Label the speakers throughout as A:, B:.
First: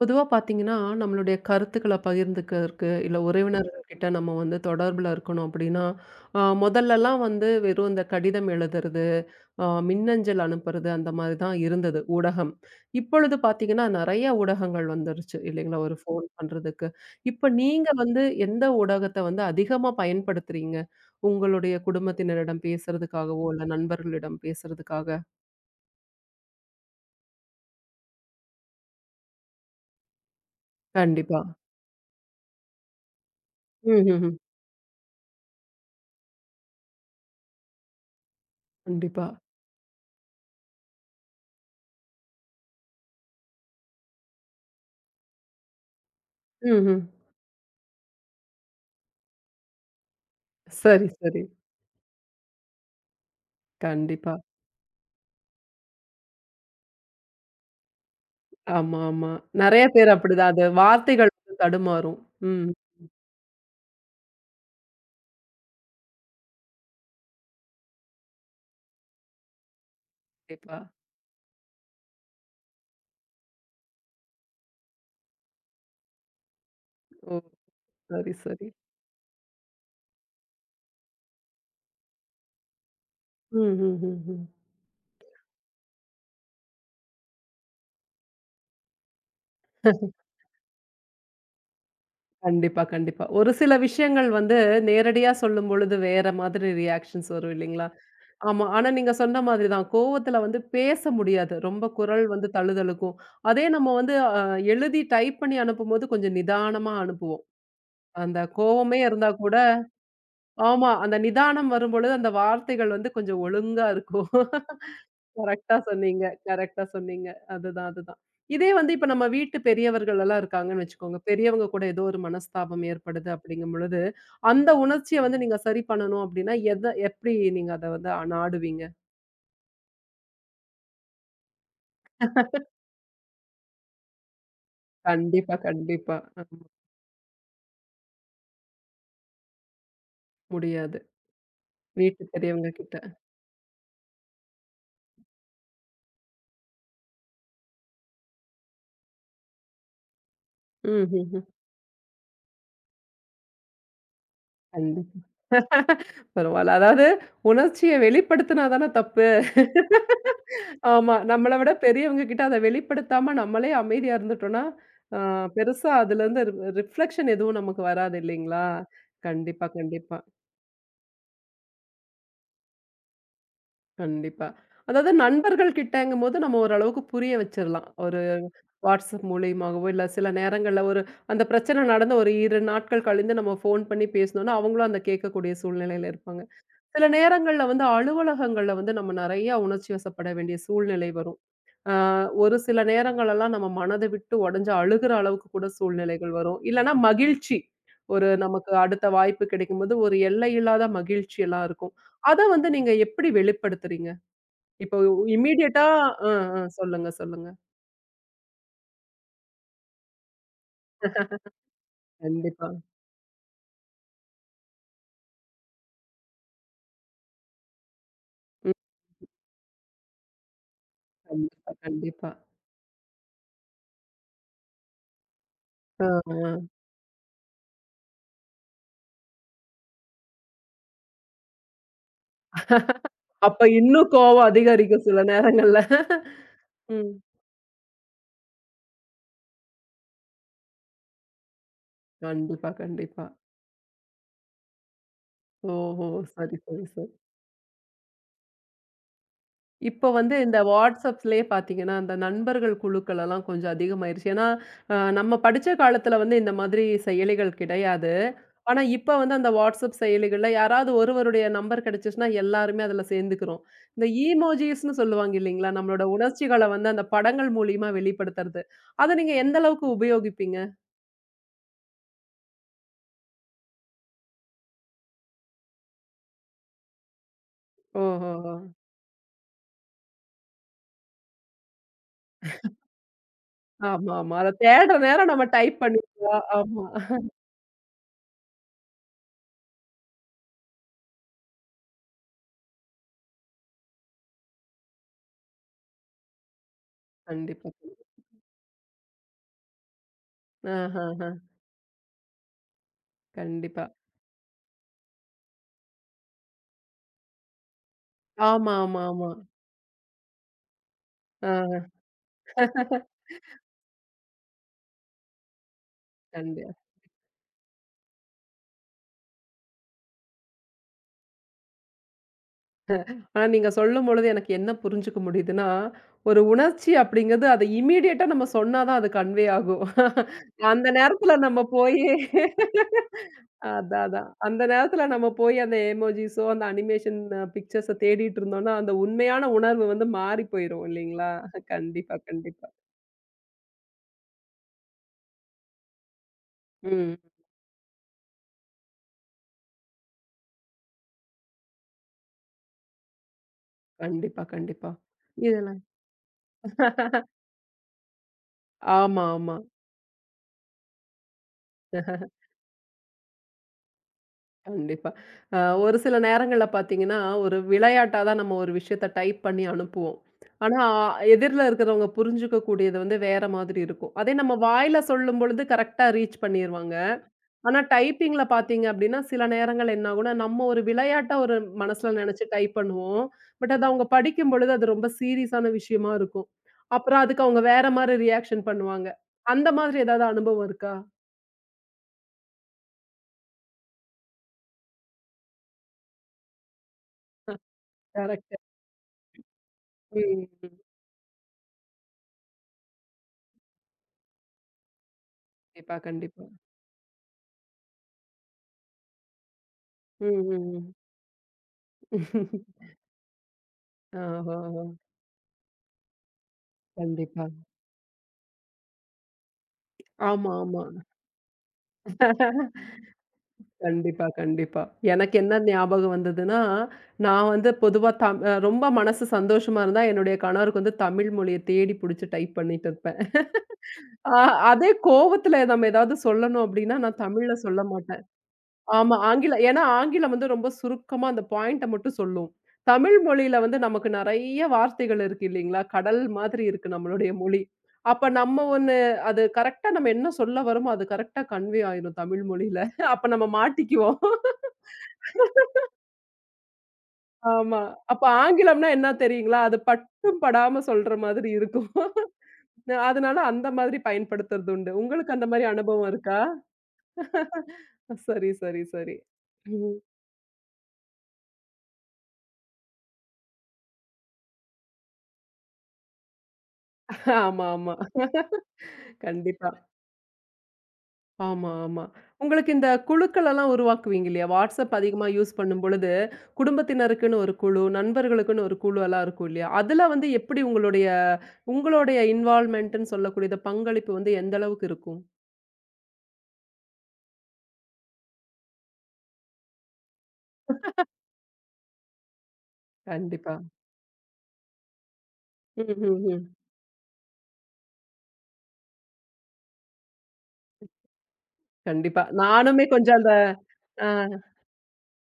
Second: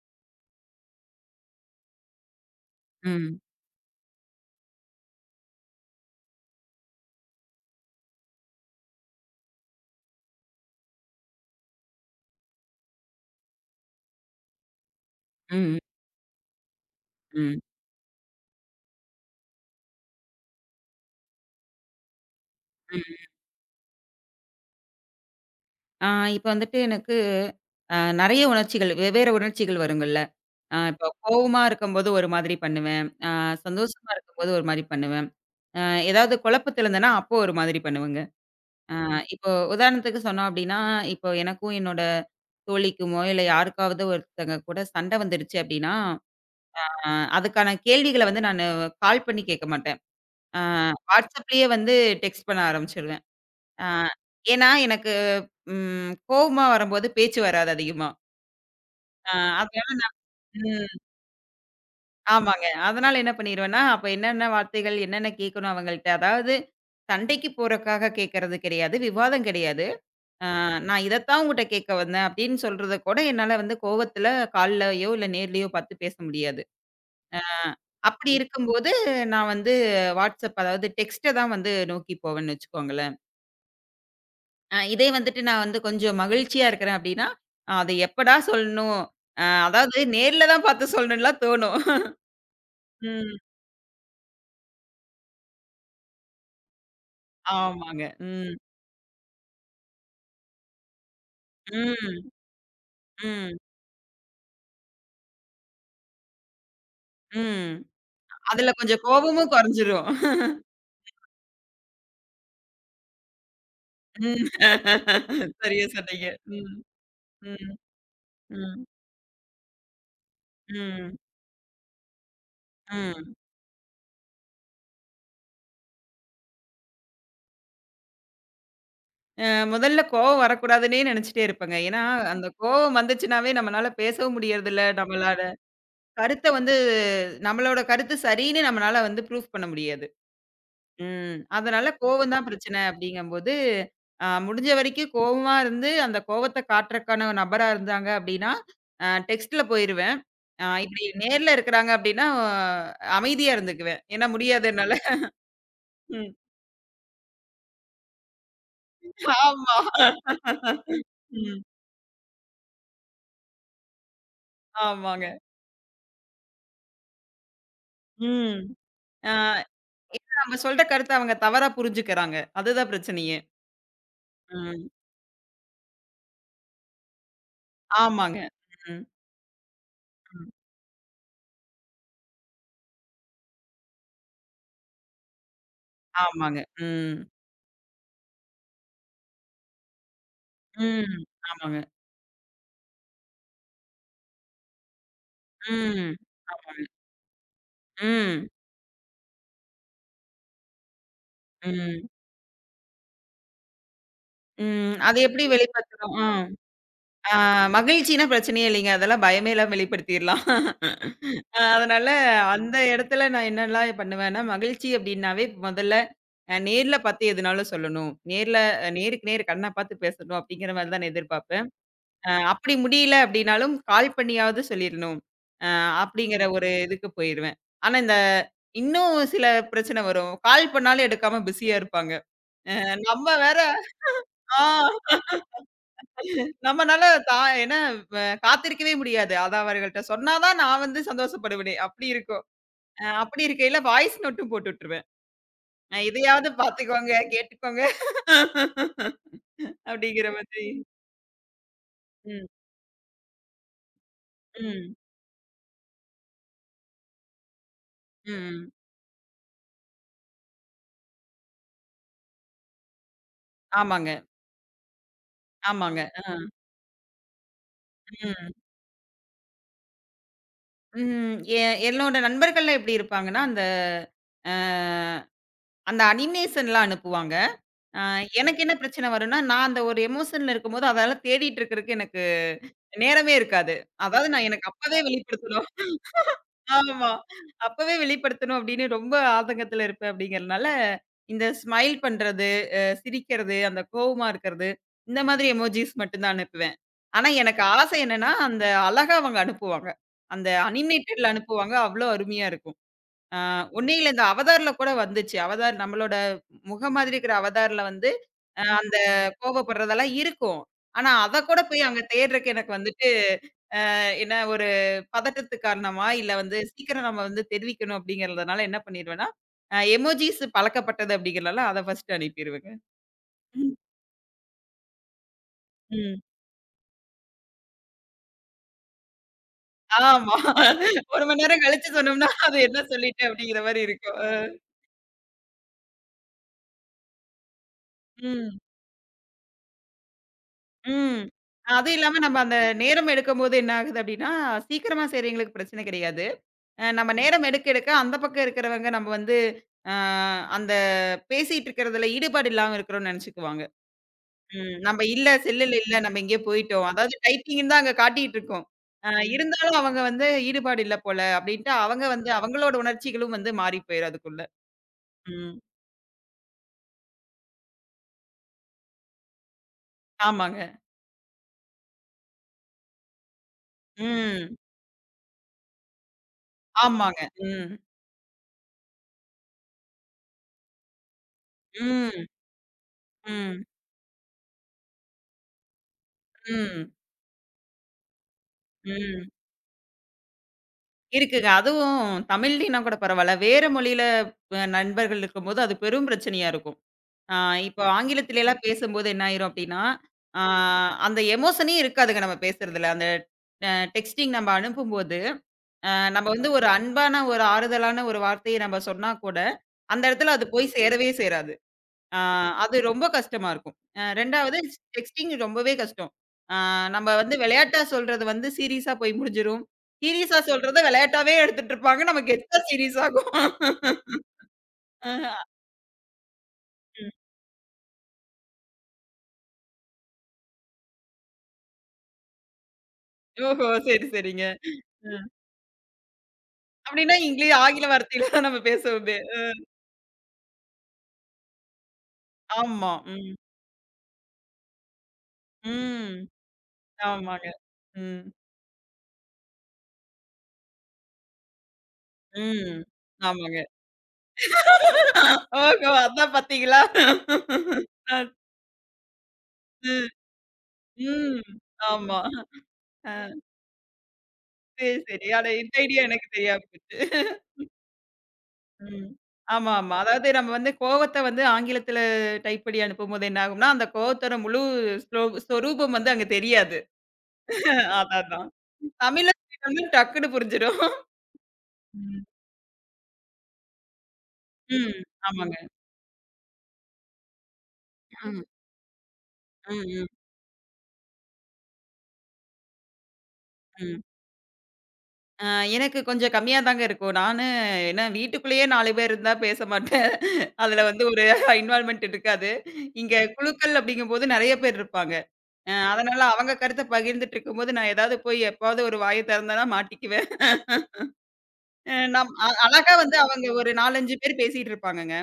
A: பொதுவா பார்த்தீங்கன்னா, நம்மளுடைய கருத்துக்கள பகிர்ந்துக்கறக்கு, இல்ல ம்.
B: ம்.
A: உறவினர்கள்கிட்ட நம்ம வந்து தொடர்புல இருக்கணும் அப்டின்னா, மொதல்லலாம் வந்து வெறும் இந்த கடிதம் எழுதுறது, மின்னஞ்சல் அனுப்புறது அந்த மாரி தான் இருந்தது ஊடகம். இப்பொழுது பார்த்தீங்கன்னா, நெறைய ஊடகங்கள் வந்துருச்சு இல்லைங்களா?
B: ம்.
A: ஒரு ஃபோன் பண்றதுக்கு. இப்ப
B: ம்.
A: நீங்க வந்து எந்த ஊடகத்த வந்து அதிகமா பயன்படுத்துறீங்க? உங்களுடைய குடும்பத்தினரிடம்
B: ம்.
A: பேசுறதுக்காகவோ, இல்ல நண்பர்களிடம் பேசுறதுக்காக?
B: ஆ இப்ப வந்துட்டு எனக்கு நெறைய உணர்ச்சிகள், வெவ்வேறு உணர்ச்சிகள் வருங்கள்ல. இப்போ
A: கண்டிப்பா.
B: கோவமா இருக்கும்போது ஒரு மாதிரி பண்ணுவேன். சந்தோஷமா
A: ம்ஹ்ம்.
B: இருக்கும்போது ஒரு மாரி பண்ணுவேன். அ ஏதாவது குழப்பத்துல இருந்தேன்னா, அப்போ ஒரு மாதிரி பண்ணுவேங்க. அ
A: கண்டிப்பா.
B: இப்போ உதாரணத்துக்கு சொன்னோம் அப்படின்னா, இப்போ எனக்கும் என்னோட தோழிக்குமோ, இல்ல யாருக்காவது ஒருத்தங்க கூட சண்டை வந்துடுச்சு அப்படின்னா, அ
A: ம்ஹ்ம்.
B: அதுக்கான கேள்விகள வந்து நானு கால் பண்ணி கேட்க மாட்டேன். அ
A: சரி, சரி.
B: WhatsAppலயே வந்து டெக்ஸ்ட் பண்ண ஆரம்பிச்சுருவேன். ஆ,
A: கண்டிப்பா.
B: ஏன்னா எனக்கு கோவமா வரும்போது பேச்சு வராது அதிகமா.
A: ஆமா, ஆமா.
B: ஆ
A: நெறைய
B: அதனால
A: பேர் அப்படிதான். அது
B: ம்
A: வார்த்தைகள் வந்து தடுமாறும். ம்.
B: ஆமாங்க. அதனால என்ன பண்ணிருவேன்னா, அப்ப என்னென்ன வார்த்தைகள், என்னென்ன கேட்கணும் அவங்கள்ட்ட, அதாவது சண்டைக்கு போறக்காக கேட்கறது கிடையாது, விவாதம் கிடையாது. ஆ
A: கண்டிப்பா.
B: நான் இதத்தான் உன்கிட்ட கேட்க வந்தேன் அப்படின்னு சொல்றத கூட என்னால வந்து கோவத்துல கால்லயோ, இல்ல நேர்லயோ பார்த்து பேச முடியாது.
A: ஓ!
B: ஆ அப்படி
A: சரி, சரி.
B: இருக்கும்போது நான் வந்து WhatsApp அதாவது டெக்ஸ்ட்ட தான் வந்து நோக்கி போவேன்னு வச்சுக்கோங்களேன்.
A: ம், ம், ம், ம்.
B: இதே வந்துட்டு நான் வந்து கொஞ்சம் மகிழ்ச்சியா இருக்கிறேன் அப்படின்னா, "அத எப்படா சொல்லணும்?" அதாவது நேர்ல தான் பார்த்து சொல்லணும்லாம் தோணும்.
A: கண்டிப்பா, கண்டிப்பா.
B: ம்.
A: ஒரு சில விஷயங்கள் வந்து நேரடியா சொல்லும்பொழுது வேற மாதிரி ரியாக்ஷன்ஸ் வரும் இல்லைங்களா?
B: ஆமாங்க. ம்.
A: ஆமா. ஆனா நீங்க சொன்ன மாதிரி தான். கோவத்துல வந்து பேச முடியாது. ரொம்ப
B: ம்.
A: குரல் வந்து தழுதழுக்கும்.
B: ம்.
A: அதே நம்ம வந்து எழுதி டைப் பண்ணி அனுப்பும்போது கொஞ்சம் நிதானமா அனுப்புவோம்.
B: ம்.
A: அந்த
B: அதுல
A: கோவமே
B: கொஞ்சம்
A: இருந்தா
B: கோவமும்
A: கூட
B: குறைஞ்சிரும்.
A: ஆமா. அந்த நிதானம் வரும்பொழுது அந்த வார்த்தைகள் வந்து கொஞ்சம் ஒழுங்கா இருக்கும்.
B: ம்.
A: கரெக்ட்டா
B: சரியா
A: சொன்னீங்க,
B: சொன்னீங்க. ம்.
A: கரெக்ட்டா சொன்னீங்க.
B: ம்.
A: அதுதான், அதுதான். இதே
B: ம்.
A: வந்து இப்ப நம்ம வீட்டு பெரியவர்கள் எல்லாம் இருக்காங்கன்னு
B: ம்.
A: வச்சுக்கோங்க. பெரியவங்க கூட ஏதோ ஒரு மனஸ்தாபம் ஏற்படுது
B: ம்.
A: அப்படிங்கும் பொழுது, அந்த உணர்ச்சிய வந்து நீங்க சரி பண்ணணும் அப்படின்னா, எத எப்படி நீங்க அத வந்து நாடுவீங்க?
B: அ முதல்ல கோவம் வரக்கூடாதுன்னே நினைச்சுட்டே இருப்பேங்க. ஏன்னா, அந்த கோவம் வந்துச்சுனாவே நம்மனால பேசவும் முடியறதில்ல. நம்மளால
A: கண்டிப்பா, கண்டிப்பா.
B: கருத்த
A: ஆமா.
B: வந்து நம்மளோட கருத்து சரின்னு நம்மனால வந்து ப்ரூஃப் பண்ண முடியாது.
A: முடியாது.
B: ம். அதனால
A: வீட்டு
B: கோவம் தான்
A: பெரியவங்க
B: பிரச்சனை
A: கிட்ட.
B: அப்படிங்கம்போது, முடிஞ்ச வரைக்கும் கோவமா இருந்து, அந்த கோவத்த காட்டுறக்கான நபரா இருந்தாங்க அப்படின்னா, டெக்ஸ்ட்ல போயிருவேன். இப்படி
A: ம், ம், ம்.
B: நேர்ல இருக்கிறாங்க அப்படின்னா, அமைதியா இருந்துக்குவேன். ஏன்னா முடியாது என்னால.
A: கண்டிப்பா.
B: ம்.
A: பரவால்ல. அதாவது உணர்ச்சிய வெளிப்படுத்தினா தானே தப்பு.
B: ஆமா.
A: ஆமா. நம்மள
B: ம்.
A: விட பெரியவங்க கிட்ட அத வெளிப்படுத்தாம நம்மளே அமைதியா இருந்துட்டோம்னா, அ
B: ஆமாங்க.
A: பெருசா அதுலருந்து ரிஃப்ளெக்ஷன் எதுவும் நமக்கு வராது
B: ம்.
A: இல்லைங்களா?
B: அ
A: கண்டிப்பா, கண்டிப்பா,
B: ஏன்னா நம்ம சொல்ற கருத்த அவங்க தவறா புரிஞ்சுக்கிறாங்க. அதுதான் பிரச்சனையே.
A: கண்டிப்பா.
B: ம்.
A: அதாவது நண்பர்கள் கிட்டங்கும்போது நம்ம ஓரளவுக்கு புரிய வச்சிரலாம். ஒரு
B: ஆமாங்க. ம்.
A: WhatsApp மூலியமாகவோ, இல்ல சில
B: ம்.
A: நேரங்கள்ல ஒரு அந்த பிரச்சனை நடந்து ஒரு 2 நாட்கள் கழிந்து நம்ம ஃபோன் பண்ணி பேசினோம்னா, அவங்களும் அந்த கேட்கக்கூடிய சூழ்நிலையில இருப்பாங்க.
B: ஆமாங்க.
A: சில
B: ம்.
A: நேரங்கள்ல வந்து அலுவலகங்கள்ல வந்து நம்ம நெறைய உணர்ச்சி வசப்பட வேண்டிய சூழ்நிலை
B: ம்.
A: வரும்.
B: ஆமாங்க.
A: ஆ, ஒரு சில நேரங்களெல்லாம் நம்ம மனத விட்டு உடைஞ்சு அழுகுற அளவுக்கு கூட
B: ம்.
A: சூழ்நிலைகள் வரும்.
B: ஆமாங்க.
A: இல்லன்னா மகிழ்ச்சி. ஒரு
B: ம்.
A: நமக்கு அடுத்த வாய்ப்பு கிடைக்கும்போது ஒரு எல்லை இல்லாத மகிழ்ச்சி எல்லாம் இருக்கும்.
B: ம்.
A: அத வந்து நீங்க எப்படி வெளிப்படுத்துறீங்க?
B: ம்.
A: இப்போ
B: அது எப்படி
A: இம்மீடியட்டா
B: வெளிப்படுத்தணும்?
A: அ,
B: ம்.
A: சொல்லுங்க,
B: ஆ
A: சொல்லுங்க.
B: மகிழ்ச்சின்னா பிரச்சனையே இல்லைங்க. அதெல்லாம் பயமே இல்லாம வெளிப்படுத்திர்லாம். அதனால
A: கண்டிப்பா.
B: அந்த இடத்துல நான் என்னலாம் பண்ணுவேன்னா, மகிழ்ச்சி அப்படின்னாவே முதல்ல நேர்ல பார்த்து எதுனாலும் சொல்லணும். நேர்ல
A: ம்.
B: அ, நேருக்கு நேர் கண்ண பார்த்து பேசணும் அப்படிங்கிற மாரி தான் நான் எதிர்பார்ப்பேன்.
A: கண்டிப்பா, கண்டிப்பா.
B: அப்படி முடியல அப்படின்னாலும் கால் பண்ணியாவது சொல்லிரணும். அ
A: ஆ,
B: அப்படிங்கிற
A: ஆ.
B: ஒரு இதுக்கு போயிருவேன். ஆனா இந்த இன்னும் சில பிரச்சனை வரும். கால் பண்ணாலும் எடுக்காம பிஸியா இருப்பாங்க. அ நம்ம வேற
A: அப்ப இன்னும் கோவம்
B: ஆ.
A: அதிகரிக்கும் சில நேரங்கள்ல.
B: நம்மனால
A: ம்.
B: தான் ஏன்னா காத்திருக்கவே முடியாது. அதான் அவர்கள்ட்ட சொன்னா தான் நான் வந்து சந்தோஷப்படுவேனே! அப்படி இருக்கும்.
A: கண்டிப்பா, கண்டிப்பா.
B: அப்படி இருக்கையில வாய்ஸ் நோட்டும் போட்டு விட்டுருவேன்.
A: ஓஹோ!
B: இதையாவது
A: சரி, சரி, சரி.
B: பார்த்துக்கோங்க, கேட்டுக்கோங்க.
A: இப்போ
B: அப்படிங்கிற
A: வந்து இந்த
B: மாதிரி.
A: வாட்ஸ்அப்ஸ்லயே பார்த்தீங்கன்னா, அந்த
B: ம்,
A: நண்பர்கள் குழுக்கள் எல்லாம் கொஞ்சம் அதிகமாயிருச்சு. ஏன்னா,
B: ம்,
A: நம்ம படிச்ச காலத்துல வந்து இந்த மாதிரி செயலிகள் கிடையாது.
B: ம்.
A: ஆனா, இப்ப வந்து அந்த வாட்ஸ்அப் செயலிகள்ல யாராவது ஒருவருடைய நம்பர் கிடைச்சுச்சுன்னா, எல்லாருமே அதுல சேர்ந்துக்கிறோம். இந்த
B: ஆமாங்க,
A: ஈமோஜிஸ்ன்னு சொல்லுவாங்க இல்லைங்களா?
B: ஆமாங்க.
A: நம்மளோட
B: அ,
A: உணர்ச்சிகள வந்து அந்த படங்கள் மூலியமா
B: ம்,
A: வெளிப்படுத்துறது. அத நீங்க எந்த அளவுக்கு உபயோகிப்பீங்க?
B: ம். என்னோட நண்பர்கள்லாம் எப்படி இருப்பாங்கன்னா, அந்த அ அந்த அனிமேஷன்லாம் அனுப்புவாங்க. ஆ
A: ஓஹோஹோ!
B: எனக்கு என்ன பிரச்சனை வரும்னா, நான் அந்த ஒரு எமோஷன்ல இருக்கும்போது, அதெல்லாம் தேடிட்டு இருக்கிறதுக்கு எனக்கு நேரமே இருக்காது. அதாவது
A: ஆமாமா.
B: நான்
A: அத
B: எனக்கு
A: தேடுற
B: அப்பவே
A: நேரம் நம்ம
B: வெளிப்படுத்தணும்.
A: டைப் பண்ணிக்கலாம். ஆமா.
B: ஆமா. அப்பவே வெளிப்படுத்தணும் அப்படின்னு ரொம்ப ஆதங்கத்துல இருப்பேன் அப்படிங்கிறதுனால, இந்த ஸ்மைல் பண்றது, சிரிக்கிறது, அந்த கோவமா இருக்கிறது, இந்த மாதிரி எமோஜிஸ் மட்டும் தான் அனுப்புவேன். ஆனா எனக்கு
A: கண்டிப்பா.
B: ஆசை என்னன்னா, அந்த அழகா அவங்க அனுப்புவாங்க. அந்த
A: ஆஹஹ.
B: அனிமேட்டட்ல அனுப்புவாங்க. அவ்வளோ அருமையா இருக்கும். ஆ,
A: கண்டிப்பா.
B: உன்னே இல்ல இந்த அவதார்ல கூட வந்துச்சு. அவதார் நம்மளோட முகம் மாதிரி இருக்கிற அவதார்ல வந்து,
A: ஆமா,
B: அந்த
A: ஆமா, ஆமா.
B: கோவப்படுறதெல்லாம் இருக்கும். ஆனா, அத கூட போய் அங்க தேடுறக்கு எனக்கு
A: ஆ.
B: வந்துட்டு, என்ன ஒரு பதட்டத்து காரணமா, இல்ல வந்து
A: கண்டிப்பா.
B: சீக்கிரம் நம்ம வந்து தெரிவிக்கணும் அப்படிங்கிறதுனால என்ன பண்ணிருவேன்னா, எமோஜிஸ் பழக்கப்பட்டது அப்படிங்கிறனால அத ஃபர்ஸ்ட் அனுப்பிருவேங்க.
A: ஆனா நீங்க
B: ம்,
A: சொல்லும்பொழுது எனக்கு என்ன புரிஞ்சுக்க முடியுதுன்னா,
B: ம்.
A: ஒரு உணர்ச்சி அப்படிங்கிறது அத இமிடியேட்டா நம்ம சொன்னா தான் அது கன்வே ஆகும்.
B: ஆமா.
A: அந்த
B: 1
A: நேரத்துல
B: மணி
A: நம்ம
B: நேரம் கழிச்சு
A: போயி
B: சொன்னோம்னா, அது என்ன சொல்லிட்டேன் அப்படிங்கிற மாரி
A: அதான்,
B: இருக்கும்.
A: அதான்.
B: அ.
A: அந்த நேரத்துல நம்ம போய் அந்த எமோஜிஸோ, அந்த அனிமேஷன் பிக்சர்ஸ தேடிட்டு
B: ம்.
A: இருந்தோம்னா, அந்த உண்மையான உணர்வு வந்து மாறி போயிரும்
B: ம்.
A: இல்லைங்களா?
B: அது
A: கண்டிப்பா,
B: இல்லாம நம்ம அந்த
A: கண்டிப்பா.
B: நேரம் எடுக்கும்போது என்ன ஆகுது அப்டின்னா, சீக்கிரமா செய்றவங்களுக்கு பிரச்சனை கிடையாது. நம்ம
A: ம்.
B: நேரம் எடுக்க எடுக்க அந்த பக்கம் இருக்கிறவங்க நம்ம வந்து அ அந்த பேசிட்டு இருக்கிறதுல ஈடுபாடு இல்லாம இருக்கிறோம்னு நெனச்சுக்குவாங்க.
A: கண்டிப்பா, கண்டிப்பா.
B: நம்ம இல்ல செல்லுல
A: இதெல்லாம்
B: இல்ல நம்ம எங்கேயோ போயிட்டோம். அதாவது டைப்பிங்ன்னு தான் அங்க காட்டிட்டு இருக்கோம். அ
A: ஆமா,
B: ம்.
A: ஆமா.
B: இருந்தாலும் அவங்க வந்து ஈடுபாடு இல்ல போல அப்டின்ட்டு அவங்க வந்து அவங்களோட உணர்ச்சிகளும் வந்து மாறி போயிரும் அதுக்குள்ள.
A: கண்டிப்பா.
B: ம்.
A: அ ஒரு சில நேரங்கள்ல பார்த்தீங்கன்னா, ஒரு விளையாட்டா தான் நம்ம ஒரு விஷயத்த டைப் பண்ணி அனுப்புவோம்.
B: ஆமாங்க.
A: ஆனா, எதிர்ல இருக்கிறவங்க புரிஞ்சுக்க கூடியது வந்து வேற மாதிரி இருக்கும். அதே நம்ம
B: ம்.
A: வாயில சொல்லும்பொழுது கரெக்ட்டா ரீச் பண்ணிருவாங்க.
B: ஆமாங்க. ம்.
A: ஆனா, டைப்பிங்ல பார்த்தீங்க அப்டின்னா, சில நேரங்கள் என்ன ஆகும்னா, நம்ம ஒரு விளையாட்டா ஒரு மனசுல
B: ம்.
A: நெனச்சு டைப் பண்ணுவோம்.
B: ம்.
A: பட் அது அவங்க படிக்கும்பொழுது அது ரொம்ப சீரியஸான விஷயமா இருக்கும்.
B: ம்.
A: அப்புறம் அதுக்கு அவங்க வேற மாரி ரியாக்ஷன் பண்ணுவாங்க.
B: ம்.
A: அந்த மாதிரி ஏதாவது அனுபவம் இருக்கா?
B: இருக்குங்க. அதுவும் தமிழ்லைன்னா கூட பரவால்ல. வேற மொழியில நண்பர்கள் இருக்கும்போது, அது பெரும் பிரச்சனையா இருக்கும். ஆ இப்போ
A: டைரக்ட்
B: ஆங்கிலத்திலலாம் பேசும்போது என்ன ஆயிரும் அப்டின்னா, ஆ
A: ம்.
B: அந்த எமோஷனே இருக்காதுங்க நம்ம பேசுறதுல. அந்த டெக்ஸ்டிங் நம்ம அனுப்பும்போது,
A: கண்டிப்பா,
B: நம்ம
A: கண்டிப்பா.
B: வந்து ஒரு அன்பான, ஒரு ஆறுதலான ஒரு வார்த்தைய நம்ம சொன்னா கூட, அந்த
A: ம்,
B: இடத்துல அது
A: ம்,
B: போய்
A: ம்.
B: சேரவே சேராது. ஆ
A: ஓஹோ!
B: அது ரொம்ப கஷ்டமா இருக்கும். 2வது
A: ஓஹோ!
B: டெக்ஸ்டிங் ரொம்பவே கஷ்டம். ஆ நம்ம வந்து
A: கண்டிப்பா.
B: விளையாட்டா சொல்றது வந்து சீரியஸா போய் முடிஞ்சிரும். சீரியஸா
A: ஆமா,
B: சொல்றத
A: ஆமா.
B: விளையாட்டாவே எடுத்துட்டு இருப்பாங்க. நமக்கு கெத்தா சீரியஸ் ஆகும்.
A: கண்டிப்பா, கண்டிப்பா.
B: அ
A: எனக்கு என்ன ஞாபகம் வந்ததுன்னா,
B: ம்.
A: நான் வந்து பொதுவா தம் அ ரொம்ப மனசு சந்தோஷமா இருந்தா, என்னுடைய கணவருக்கு வந்து தமிழ் மொழிய தேடி புடிச்சு டைப் பண்ணிட்டு இருப்பேன்.
B: ஓஹோ! சரி,
A: ஆ
B: சரிங்க.
A: அதே
B: ம்.
A: கோவத்துல நம்ம ஏதாவது சொல்லணும் அப்டின்னா,
B: அப்டின்னா
A: நான் தமிழ்ல சொல்ல
B: ஆங்கில
A: மாட்டேன்.
B: வார்த்தையில தான் நம்ம
A: ஆமா.
B: பேசுவோமே.
A: ஆங்கிலம் ஏன்னா ஆங்கிலம் வந்து ரொம்ப சுருக்கமா அந்த பாயிண்ட்ட மட்டும் சொல்லும்.
B: ஆமா.
A: தமிழ்
B: ம்.
A: மொழியில வந்து நமக்கு நெறைய வார்த்தைகள் இருக்கு இல்லீங்களா?
B: ம்.
A: கடல் மாதிரி இருக்கு நம்மளுடைய
B: ஆமாங்க.
A: மொழி. அப்ப
B: ம்.
A: நம்ம ஒண்ணு அது கரெக்ட்டா நம்ம என்ன சொல்ல வரோமோ, அது கரெக்ட்டா கன்வே ஆயிரும் தமிழ் மொழியில.
B: ம்.
A: அப்ப நம்ம
B: ஆமாங்க.
A: மாட்டிக்குவோம்.
B: ஓஹோ! அதான் பாத்தீங்களா?
A: ஆமா.
B: அ.
A: அப்ப ஆங்கிலம்னா என்ன தெரியுங்களா? அது பட்டும் படாம சொல்ற
B: ம்.
A: மாதிரி இருக்கும்.
B: ஆமா. அ.
A: அதனால அந்த மாதிரி பயன்படுத்துறது உண்டு.
B: சரி, சரி.
A: உங்களுக்கு அந்த
B: ஆனா
A: மாரி
B: இந்த ஐடியா
A: அனுபவம்
B: எனக்கு
A: இருக்கா?
B: தெரியாம போச்சு.
A: சரி, சரி,
B: ம்.
A: சரி.
B: ஆமா, ஆமா.
A: ம்.
B: அதாவது நம்ம வந்து கோவத்த வந்து ஆங்கிலத்துல டைப் பண்ணி அனுப்பும்போது என்ன ஆகும்னா, அந்த கோவத்தோட முழு ஸ்லோ சொரூபம் வந்து அங்க தெரியாது.
A: ஆமா, ஆமா.
B: அதான், அதான். தமிழ்ல
A: கண்டிப்பா.
B: சொல்லிட்டோம்னா டக்குன்னு புரிஞ்சிரும்.
A: ஆமா, ஆமா.
B: ம்.
A: உங்களுக்கு இந்த குழுக்கள் எல்லாம் உருவாக்குவீங்க இல்லையா? WhatsApp
B: ம்.
A: அதிகமா யூஸ்
B: ஆமாங்க.
A: பண்ணும்பொழுது, குடும்பத்தினருக்குன்னு ஒரு குழு,
B: ம்.
A: நண்பர்களுக்குன்னு ஒரு குழு எல்லாம் இருக்கும் இல்லையா?
B: ம், ம்,
A: அதுல வந்து எப்படி உங்களுடைய உங்களுடைய இன்வால்வ்மென்ட்ன்னு சொல்லக்கூடியத
B: ம்.
A: பங்களிப்பு வந்து எந்த அளவுக்கு இருக்கும்?
B: அ எனக்கு கொஞ்சம் கம்மியா தாங்க இருக்கும். நானு ஏன்னா வீட்டுக்குள்ளேயே 4 பேர் இருந்தா பேச மாட்டேன். அதுல வந்து ஒரு இன்வால்வ்மென்ட் இருக்காது. இங்க
A: கண்டிப்பா.
B: குழுக்கள் அப்படிங்கும்போது நெறைய பேர் இருப்பாங்க. அதனால
A: ம்ஹ்ஹ்ம்.
B: அவங்க கருத்த பகிர்ந்துட்டு இருக்கும்போது, நான் ஏதாவது போய் எப்பாவது ஒரு வாய திறந்தேன்னா மாட்டிக்குவேன். அ
A: கண்டிப்பா.
B: நம் அ
A: நானுமே
B: அழகா வந்து
A: கொஞ்சம் அந்த
B: அவங்க ஒரு 4,
A: ஆ
B: 5 பேர் பேசிட்டு இருப்பாங்கங்க.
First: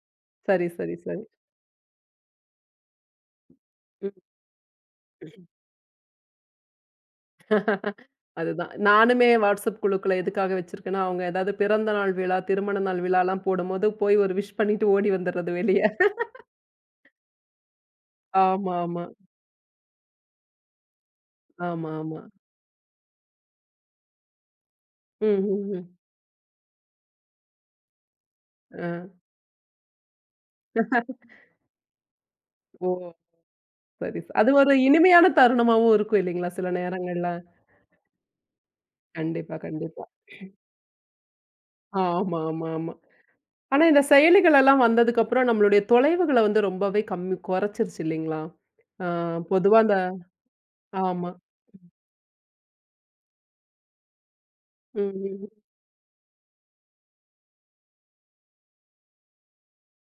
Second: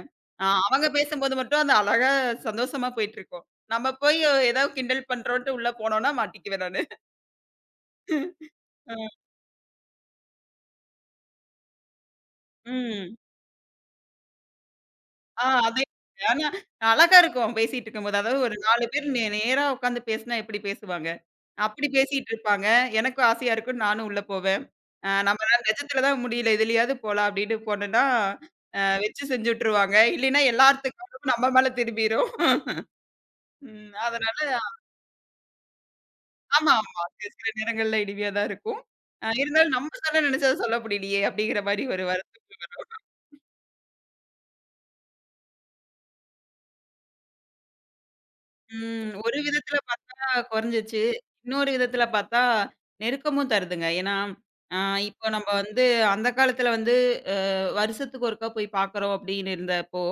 A: சரி,
B: அவங்க
A: சரி, சரி.
B: பேசும்போது மட்டும் அந்த அழகா சந்தோஷமா போயிட்டுருக்கும். நம்ம
A: ம்.
B: போய் ஏதோ கிண்டல் பண்றோன்ட்டு உள்ள போனோம்னா மாட்டிக்குவேன் நானு.
A: அதுதான்.
B: அ
A: நானுமே WhatsApp குழுக்கள எதுக்காக வச்சிருக்கேன்னா, அவங்க ஏதாவது பிறந்த நாள் விழா, திருமண நாள்
B: ம்.
A: விழாலாம் போடும்போது போய் ஒரு விஷ் பண்ணிட்டு ஓடி
B: ஆ
A: வந்துர்றது வெளிய.
B: அதே ஆனா அழகா இருக்கும் பேசிட்டு இருக்கும்போது. அதாவது ஒரு
A: ஆமா,
B: 4
A: ஆமா.
B: பேர் நே நேரா உட்காந்து பேசுனா எப்படி பேசுவாங்க? அப்படி
A: ஆமா, ஆமா.
B: பேசிட்டு இருப்பாங்க. எனக்கும் ஆசையா இருக்கும். நானும் உள்ள போவேன்.
A: ம்,
B: நம்மளால
A: ம், ம்.
B: நிஜத்துல தான் முடியல. இதுலயாவது போலாம் அப்படின்னு போனேன்னா
A: ஆ.
B: வச்சு செஞ்சு விட்டுருவாங்க. இல்லைன்னா, எல்லார்த்துக்கு கவனமும் நம்ம மேல திரும்பிரும்.
A: ஓ!
B: ம்.
A: சரி.
B: அதனால
A: அது ஒரு இனிமையான தருணமாவும் இருக்கும் இல்லைங்களா? சில
B: ஆமா, ஆமா.
A: நேரங்கள்ல.
B: சில சில நேரங்கள்ல இனிமையா தான் இருக்கும்.
A: கண்டிப்பா,
B: இருந்தாலும் நம்ம
A: கண்டிப்பா.
B: சொல்ல நெனைச்சத சொல்ல முடியலையே! அப்படிங்கிற மாரி ஒரு
A: ஆமா,
B: வருத்தம்.
A: ஆமா, ஆமா. ஆனா இந்த செயலிகள் எல்லாம் வந்ததுக்கு அப்புறம் நம்மளுடைய தொலைவுகள வந்து ரொம்பவே கம்மி குறைச்சிருச்சு இல்லைங்களா? ஆ
B: ம். ஒரு விதத்துல
A: பொதுவா அந்த
B: பாத்தா கொறஞ்சிச்சு.
A: ஆமா.
B: இன்னொரு விதத்துல பாத்தா, நெருக்கமும் தருதுங்க. ஏன்னா, அ
A: ம்,
B: இப்போ
A: ம்.
B: நம்ம
A: ம்.
B: வந்து அந்த காலத்துல வந்து அ வருஷத்துக்கு ஒருக்கா போய் பாக்குறோம் அப்படின்னு இருந்தப்போ,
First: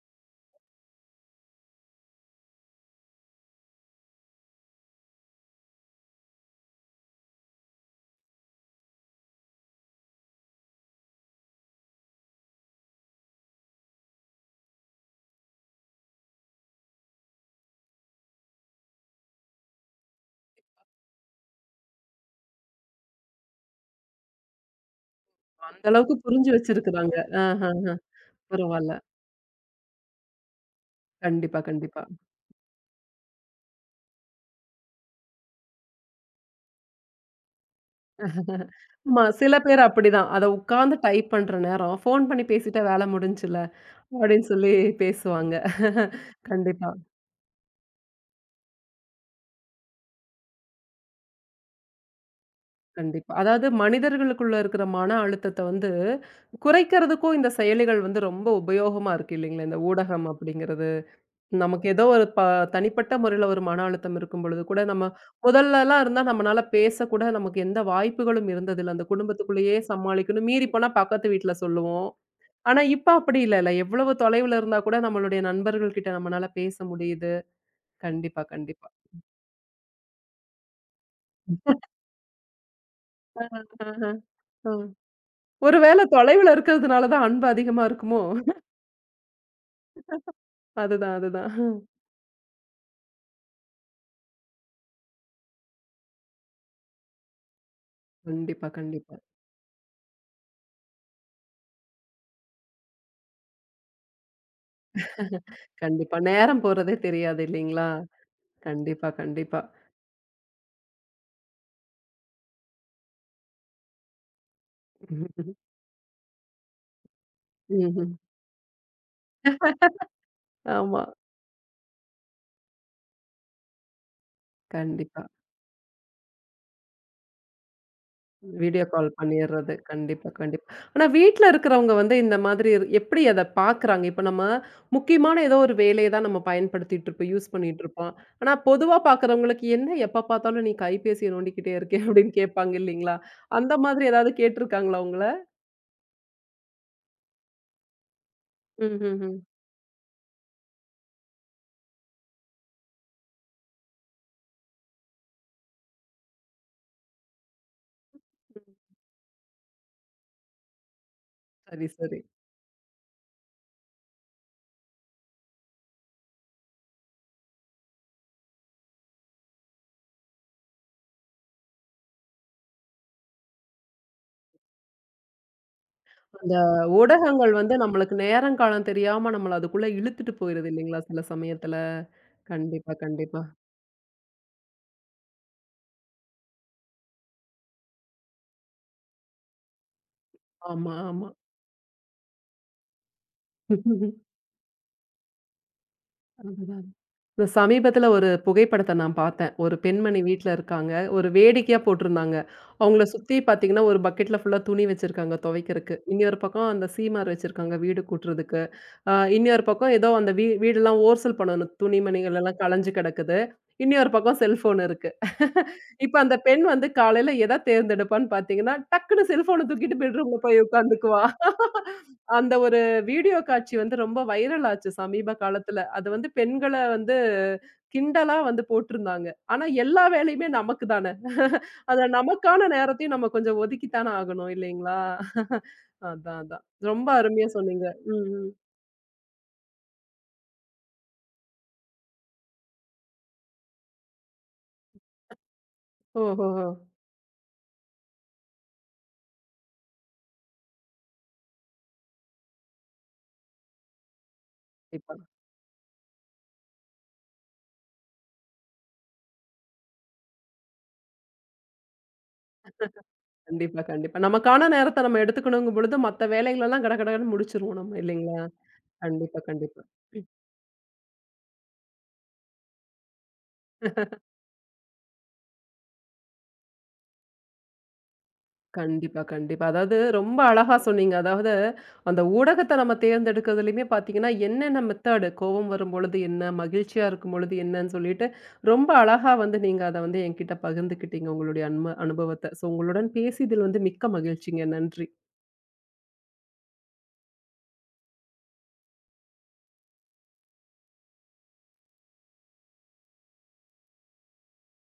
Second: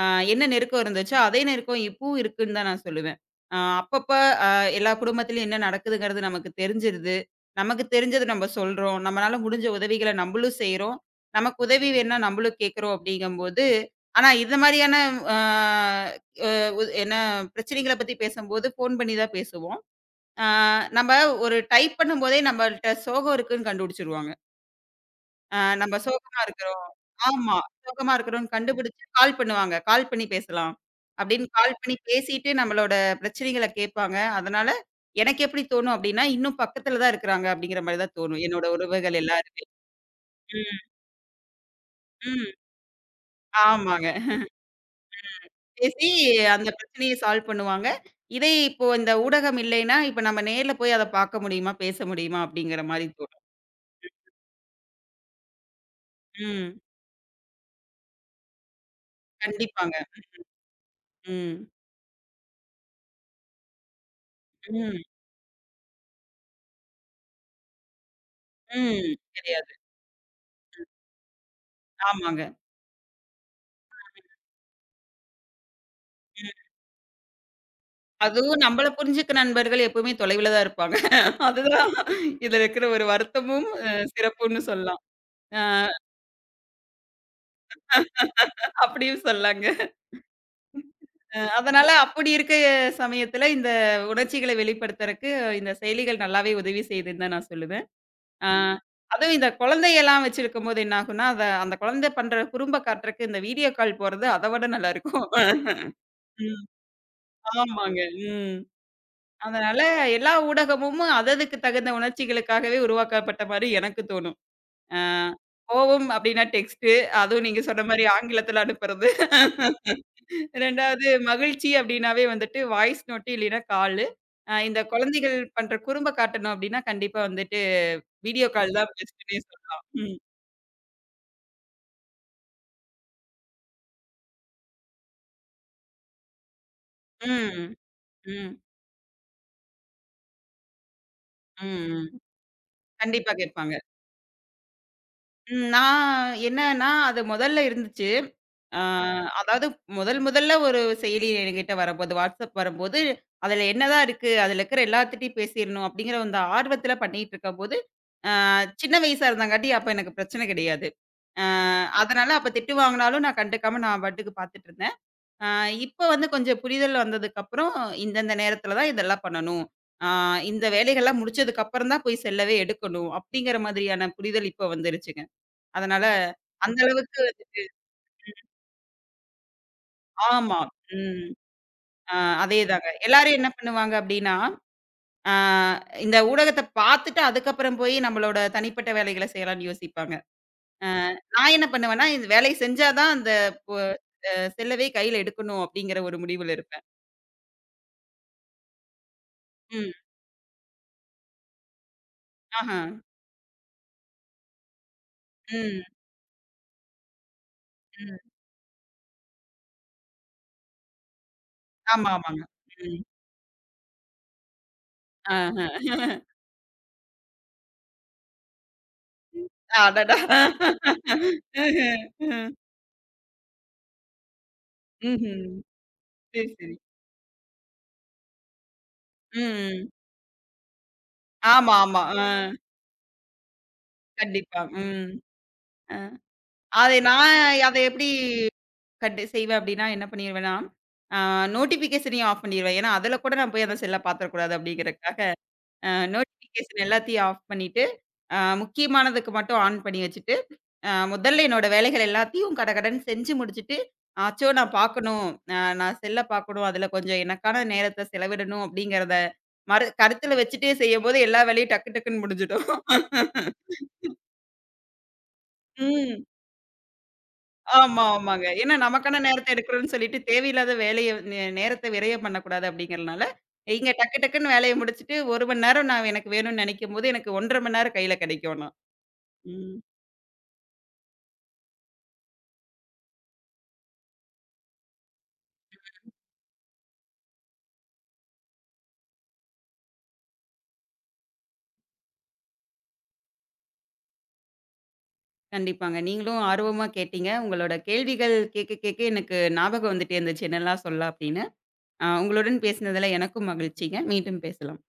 B: அ என்ன நெருக்கம் இருந்துச்சோ, அதே நெருக்கம் இப்பவும் இருக்குன்னு தான் நான் சொல்லுவேன். அப்பப்ப அ எல்லா குடும்பத்திலயும் என்ன நடக்குதுங்கிறது நமக்கு தெரிஞ்சிருது. நமக்கு தெரிஞ்சத நம்ம சொல்றோம். நம்மளால முடிஞ்ச உதவிகள நம்பளும் செய்றோம். நமக்கு உதவி வேணும்னா நம்பளும் கேக்குறோம் அப்படிங்கம்போது, ஆனா இந்த மாரியான அ உ என்ன பிரச்சனைகள பத்தி பேசம்போது ஃபோன் பண்ணி தான் பேசுவோம். ஆ நம்ம ஒரு டைப் பண்ணும்போதே நம்மள்ட்ட சோகம் இருக்குன்னு கண்டுபிடிச்சுருவாங்க.
A: அந்த
B: நம்ம
A: அளவுக்கு
B: சோகமா
A: புரிஞ்சு
B: இருக்கிறோம்.
A: வச்சிருக்கிறாங்க.
B: ஆமா.
A: ஆஹஹ.
B: சோகமா இருக்கிறோம்ன்னு
A: பரவால்ல.
B: கண்டுபிடிச்சு கால் பண்ணுவாங்க. கால் பண்ணி பேசலாம். அப்படின்னு
A: கண்டிப்பா,
B: கால் பண்ணி
A: கண்டிப்பா.
B: பேசிட்டு நம்மளோட பிரச்சனைகள கேட்பாங்க. அதனால எனக்கு எப்படி தோணும் அப்படின்னா, இன்னும் பக்கத்துல தான் இருக்கிறாங்க அப்படிங்கிற மாரி தான் தோணும். என்னோட உறவுகள்
A: ஆமா, சில
B: எல்லாரும்.
A: பேர் அப்படிதான். அத
B: ம்,
A: உட்கார்ந்து டைப் பண்ற நேரம், ஃபோன் பண்ணி
B: ம்.
A: பேசிட்டா வேல முடிஞ்சுல
B: ஆமாங்க.
A: அப்படின்னு சொல்லி பேசுவாங்க.
B: பேசி அந்த
A: கண்டிப்பா.
B: பிரச்சனைய சால்வ் பண்ணுவாங்க. இதே இப்போ இந்த ஊடகம் இல்லைன்னா, இப்ப நம்ம நேர்ல போய் அத பார்க்க முடியுமா? பேச முடியுமா? அப்படிங்கிற மாரி
A: கண்டிப்பா.
B: தோணும்.
A: அதாவது மனிதர்களுக்குள்ள இருக்கிற மன அழுத்தத்த வந்து
B: ம்.
A: குறைக்கிறதுக்கும் இந்த செயலிகள் வந்து ரொம்ப உபயோகமா இருக்கு இல்லைங்களா? இந்த
B: கண்டிப்பாங்க.
A: ஊடகம் அப்படிங்கிறது.
B: ம்.
A: நமக்கு ஏதோ ஒரு தனிப்பட்ட முறையில ஒரு மன அழுத்தம் இருக்கும் பொழுது கூட
B: ம்.
A: நம்ம முதல்லலாம் இருந்தா நம்மனால பேசக்கூட நமக்கு எந்த வாய்ப்புகளும் இருந்ததில்ல. அந்த
B: ம். தெரியாது.
A: குடும்பத்துக்குள்ளேயே சமாளிக்கணும். மீறி போனா பக்கத்து வீட்ல சொல்லுவோம்.
B: ஆமாங்க.
A: ஆனா இப்ப அப்படி இல்லல்ல. எவ்வளவு தொலைவுல இருந்தா கூட நம்மளுடைய நண்பர்கள் கிட்ட நம்மனால பேச முடியுது. கண்டிப்பா,
B: அதுவும்
A: கண்டிப்பா.
B: நம்மள புரிஞ்சுக்க நண்பர்கள் எப்பவுமே தொலைவில தான் இருப்பாங்க. அதுதான் இதுல இருக்கிற ஒரு
A: ஆஹ,
B: வருத்தமும்,
A: ஆஹ.
B: சிறப்பும்ன்னு
A: ம்.
B: சொல்லலாம். அ
A: ஒருவேள தொலைவுல இருக்கிறதுனால தான் அன்பு அதிகமா இருக்குமோ?
B: அப்படியும் சொல்லாங்க.
A: அதுதான், அதுதான்.
B: அதனால அப்படி இருக்க சமயத்துல இந்த உணர்ச்சிகள வெளிப்படுத்துறக்கு இந்த செயலிகள் நல்லாவே உதவி செய்யுதுன்னு தான் நான் சொல்லுவேன். ஆ,
A: கண்டிப்பா, கண்டிப்பா.
B: அதுவும் இந்த குழந்தையெல்லாம் வச்சிருக்கும்போது என்ன ஆகும்னா, அத அந்த குழந்தை பண்ற குறும்ப காட்டுறக்கு இந்த வீடியோ கால் போறது அத விட நல்லாருக்கும்.
A: கண்டிப்பா. நேரம்
B: ம்.
A: போறதே தெரியாது இல்லீங்களா?
B: ஆமாங்க. ம்.
A: கண்டிப்பா, கண்டிப்பா.
B: அதனால எல்லா ஊடகமும் அததுக்கு தகுந்த உணர்ச்சிகளுக்காகவே உருவாக்கப்பட்ட மாரி எனக்கு தோணும். ஆ கோவம் அப்டின்னா டெக்ஸ்ட்டு, அதுவும் நீங்க சொன்ன மாரி
A: ம்ஹ்ம்.
B: ஆங்கிலத்துல அனுப்புறது.
A: ஆமா.
B: 2வது மகிழ்ச்சி அப்டின்னாவே வந்துட்டு வாய்ஸ் நோட்டு இல்லைன்னா காலு. இந்த
A: கண்டிப்பா.
B: குழந்தைகள் பண்ற குறும்ப காட்டணும் அப்டின்னா, கண்டிப்பா வந்துட்டு வீடியோ கால்
A: வீடியோ
B: தான்
A: கால்
B: பெஸ்ட்டுன்னே
A: பண்ணிர்றது.
B: சொல்லலாம். ம்.
A: கண்டிப்பா, கண்டிப்பா. ஆனா வீட்ல இருக்கிறவங்க வந்து இந்த மாதிரி எப்படி அத பார்க்குறாங்க? இப்ப நம்ம முக்கியமான ஏதோ ஒரு வேலைய தான் நம்ம பயன்படுத்திட்டு இருப்போம், யூஸ்
B: ம்.
A: பண்ணிட்டு இருப்போம். ஆனா
B: ம்.
A: பொதுவா பார்க்குறவங்களுக்கு, "என்ன எப்ப பார்த்தாலும் நீ கைபேசிய
B: ம்,
A: நோண்டிக்கிட்டே இருக்கியே?"
B: ம்.
A: அப்படின்னு கேட்பாங்க இல்லீங்களா?
B: கண்டிப்பா
A: அந்த
B: கேட்பாங்க.
A: மாதிரி ஏதாவது கேட்டுருக்காங்களா உங்கள?
B: நான் என்னன்னா, அது முதல்ல இருந்துச்சு. ஆ
A: ம்ஹ்ஹ்ம்.
B: அதாவது முதல் முதல்ல ஒரு செயலி என்கிட்ட வரம்போது, WhatsApp வரம்போது, அதில என்னதான் இருக்கு? அதில இருக்கிற எல்லாத்துட்டயும் பேசிறணும் அப்படிங்கிற அந்த ஆர்வத்தில பண்ணிட்டு இருக்கும்போது, அ சின்ன வயசா இருந்தங்காட்டி அப்ப எனக்கு பிரச்சனை கிடையாது. அ
A: சரி, சரி.
B: அதனால அப்ப திட்டு வாங்குனாலும் நான் கண்டுக்காம நான் பாட்டுக்கு பார்த்துட்டு இருந்தேன். ஆ இப்ப வந்து கொஞ்சம் புரிதல் வந்ததுக்கப்புறம், இந்தந்த நேரத்தில தான் இதெல்லாம் பண்ணணும். ஆ இந்த வேலைகள்லாம் முடிச்சதுக்கப்புறம் தான் போய் செல்லவே எடுக்கணும். அப்படிங்கிற மாதிரியான புரிதல் இப்ப வந்துருச்சுங்க. அதனால
A: அந்த
B: அந்த அளவுக்கு
A: ஊடகங்கள்
B: வந்து
A: வந்து நம்மளுக்கு நேரம் காலம் தெரியாம நம்மள அதுக்குள்ள இழுத்துட்டு
B: ஆமா.
A: போயிருது இல்லைங்களா? சில
B: ம்.
A: சமயத்துல.
B: ஆ அதேதாங்க.
A: கண்டிப்பா,
B: எல்லாரும்
A: கண்டிப்பா.
B: என்ன பண்ணுவாங்க அப்படின்னா, ஆ இந்த ஊடகத்த பார்த்துட்டு அதுக்கப்புறம் போய் நம்மளோட தனிப்பட்ட வேலைகள செய்யலாம்ன்னு யோசிப்பாங்க. ஆ
A: ஆமா, ஆமா.
B: நான் என்ன பண்ணுவேன்னா, இந்த வேலைய செஞ்சா தான் அந்த ப செல்லவே கையில எடுக்கணும் அப்படிங்கிற ஒரு முடிவுல
A: அதுதான்.
B: இருப்பேன்.
A: இந்த சமீபத்துல ஒரு புகைப்படத்த நான் பார்த்தேன். ஒரு
B: ம்.
A: பெண்மணி வீட்ல இருக்காங்க. ஒரு வேடிக்கையா போட்டிருந்தாங்க.
B: ஆஹ.
A: அவங்கள சுத்தி பார்த்தீங்கன்னா, ஒரு பக்கெட்ல ஃபுல்லா துணி வச்சிருக்காங்க
B: ம்.
A: துவைக்கிறக்கு. இன்னொரு பக்கம் அந்த சீமார் வச்சிருக்காங்க வீடு
B: ம்.
A: கூட்டுறதுக்கு. இன்னொரு பக்கம் ஏதோ அந்த வீடெல்லாம் ஓர்சல் பண்ணணும்.
B: ஆமா,
A: துணிமணிகள்
B: ஆமாங்க.
A: எல்லாம் கலஞ்சு
B: ம்.
A: கிடக்குது. இன்னொரு பக்கம் செல்ஃபோன் இருக்கு. இப்ப
B: ஆஹ.
A: அந்த பெண் வந்து காலையில எத தேர்ந்தெடுப்பான்னு பார்த்தீங்கன்னா, டக்குனு செல்ஃபோன தூக்கிட்டு
B: அடடா!
A: பெட்ரூம்ல போய் உட்கார்ந்துக்குவா.
B: ம்ஹ்ம். ம்.
A: அந்த ஒரு வீடியோ காட்சி வந்து ரொம்ப வைரல் ஆச்சு சமீப
B: ம்ஹ்ம்.
A: காலத்துல. அது வந்து
B: சரி,
A: பெண்கள
B: சரி.
A: வந்து கிண்டலா வந்து போட்டிருந்தாங்க. ஆனா
B: ம்.
A: எல்லா வேலையுமே நமக்கு தானே.
B: ஆமா, ஆமா.
A: அத
B: ஆ.
A: நமக்கான நேரத்தையும் நம்ம கொஞ்சம் ஒதுக்கி தானே ஆகணும்
B: கண்டிப்பா.
A: இல்லைங்களா?
B: ம். அ.
A: அதான், அதான்.
B: அதை
A: ரொம்ப
B: நான்
A: அருமையா
B: அதை
A: சொன்னீங்க.
B: எப்படி
A: ம், ம்.
B: கண்டு செய்வேன் அப்படின்னா, என்ன பண்ணிருவேன்னா, ஆ நோட்டிஃபிகேஷனையும் ஆஃப் பண்ணிருவேன். ஏன்னா, அதுல கூட நான் போய் அந்த செல்ல பாத்துறக்கூடாது அப்படிங்கிறதுக்காக. அ
A: ஓஹோஹோ!
B: நோட்டிஃபிகேஷன் எல்லாத்தையும் ஆஃப் பண்ணிட்டு, முக்கியமானதுக்கு மட்டும் ஆன் பண்ணி வச்சுட்டு, முதல்ல என்னோட வேலைகள் எல்லாத்தையும் கடகடன்னு செஞ்சு முடிச்சுட்டு, "ஆச்சோ! நான்
A: கண்டிப்பா,
B: பார்க்கணும். நான் செல்ல பார்க்கணும். அதுல கொஞ்சம் எனக்கான நேரத்த செலவிடணும்." அப்படிங்கிறத மறு கருத்துல வச்சுட்டே செய்யும்போது எல்லா வேலையும் டக்கு டக்குன்னு முடிஞ்சிடும்.
A: கண்டிப்பா, கண்டிப்பா. நமக்கான நேரத்த நம்ம எடுத்துக்கணுங்கும் பொழுது,
B: ம்.
A: மத்த வேலைகளெல்லாம் கடகடன்னு முடிச்சுருவோம் நம்ம
B: ஆமா,
A: இல்லைங்களா?
B: ஆமாங்க. ஏன்னா நமக்கான
A: கண்டிப்பா,
B: நேரத்த
A: கண்டிப்பா.
B: எடுக்கிறோம்னு சொல்லிட்டு தேவையில்லாத வேலைய நேரத்த விரயம் பண்ணக்கூடாது அப்படிங்கிறனால, இங்க டக்கு டக்குன்னு வேலைய முடிச்சுட்டு 1 மணி நேரம் நான் எனக்கு வேணும்னு நெனைக்கும்போது, எனக்கு 1 1/2 மணி நேரம் கையில கிடைக்கும் ஆனா.
A: கண்டிப்பா, கண்டிப்பா.
B: ம்.
A: அதாவது ரொம்ப அழகா சொன்னீங்க. அதாவது அந்த ஊடகத்த நம்ம தேர்ந்தெடுக்கிறதுலயுமே பார்த்தீங்கன்னா, என்னென்ன மெத்தேடு கோவம் வரும்பொழுது என்ன, மகிழ்ச்சியா இருக்கும்பொழுது என்னன்னு சொல்லிட்டு, ரொம்ப அழகா வந்து நீங்க அத வந்து என்கிட்ட பகிர்ந்துக்கிட்டீங்க உங்களுடைய அனுபவத்த. ஸோ உங்களுடன் பேசியதில் வந்து மிக்க மகிழ்ச்சிங்க. நன்றி.
B: கண்டிப்பாங்க. நீங்களும் ஆர்வமா கேட்டீங்க. உங்களோட கேள்விகள் கேட்க கேட்க எனக்கு ஞாபகம் வந்துட்டே இருந்துச்சு, என்னெல்லாம் சொல்லலாம் அப்படின்னு. உங்களுடன் பேசினதுல எனக்கும் மகிழ்ச்சிங்க. மீண்டும் பேசலாம்.